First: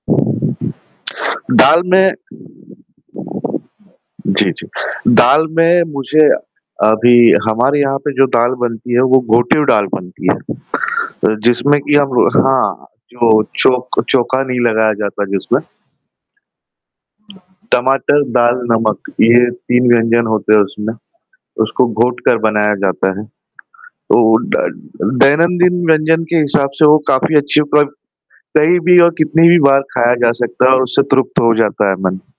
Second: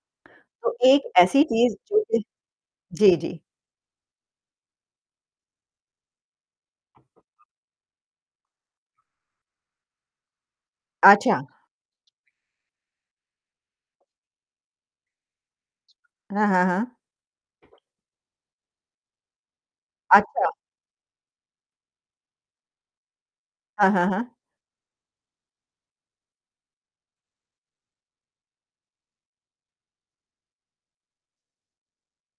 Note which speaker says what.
Speaker 1: तो एक ऐसी चीज़
Speaker 2: दाल
Speaker 1: जो
Speaker 2: में
Speaker 1: कि जी, जी।
Speaker 2: जी, जी। दाल में मुझे, अभी हमारे यहाँ पे जो दाल बनती है, वो घोटिव दाल बनती है।
Speaker 1: अच्छा।
Speaker 2: जिसमे की हम हाँ, जो चौक चौका नहीं लगाया जाता है जिसमें।
Speaker 1: हाँ, हाँ, हाँ।
Speaker 2: टमाटर, दाल, नमक ये तीन व्यंजन
Speaker 1: अच्छा।
Speaker 2: होते है उसमे, उसको घोट कर बनाया जाता है।
Speaker 1: हाँ, हाँ,
Speaker 2: तो
Speaker 1: हाँ।
Speaker 2: ड दैनंदिन व्यंजन के हिसाब से वो काफ़ी अच्छी हो पर कही भी और कितनी भी बार खाया जा सकता है और उससे तृप्त हो जाता है मन।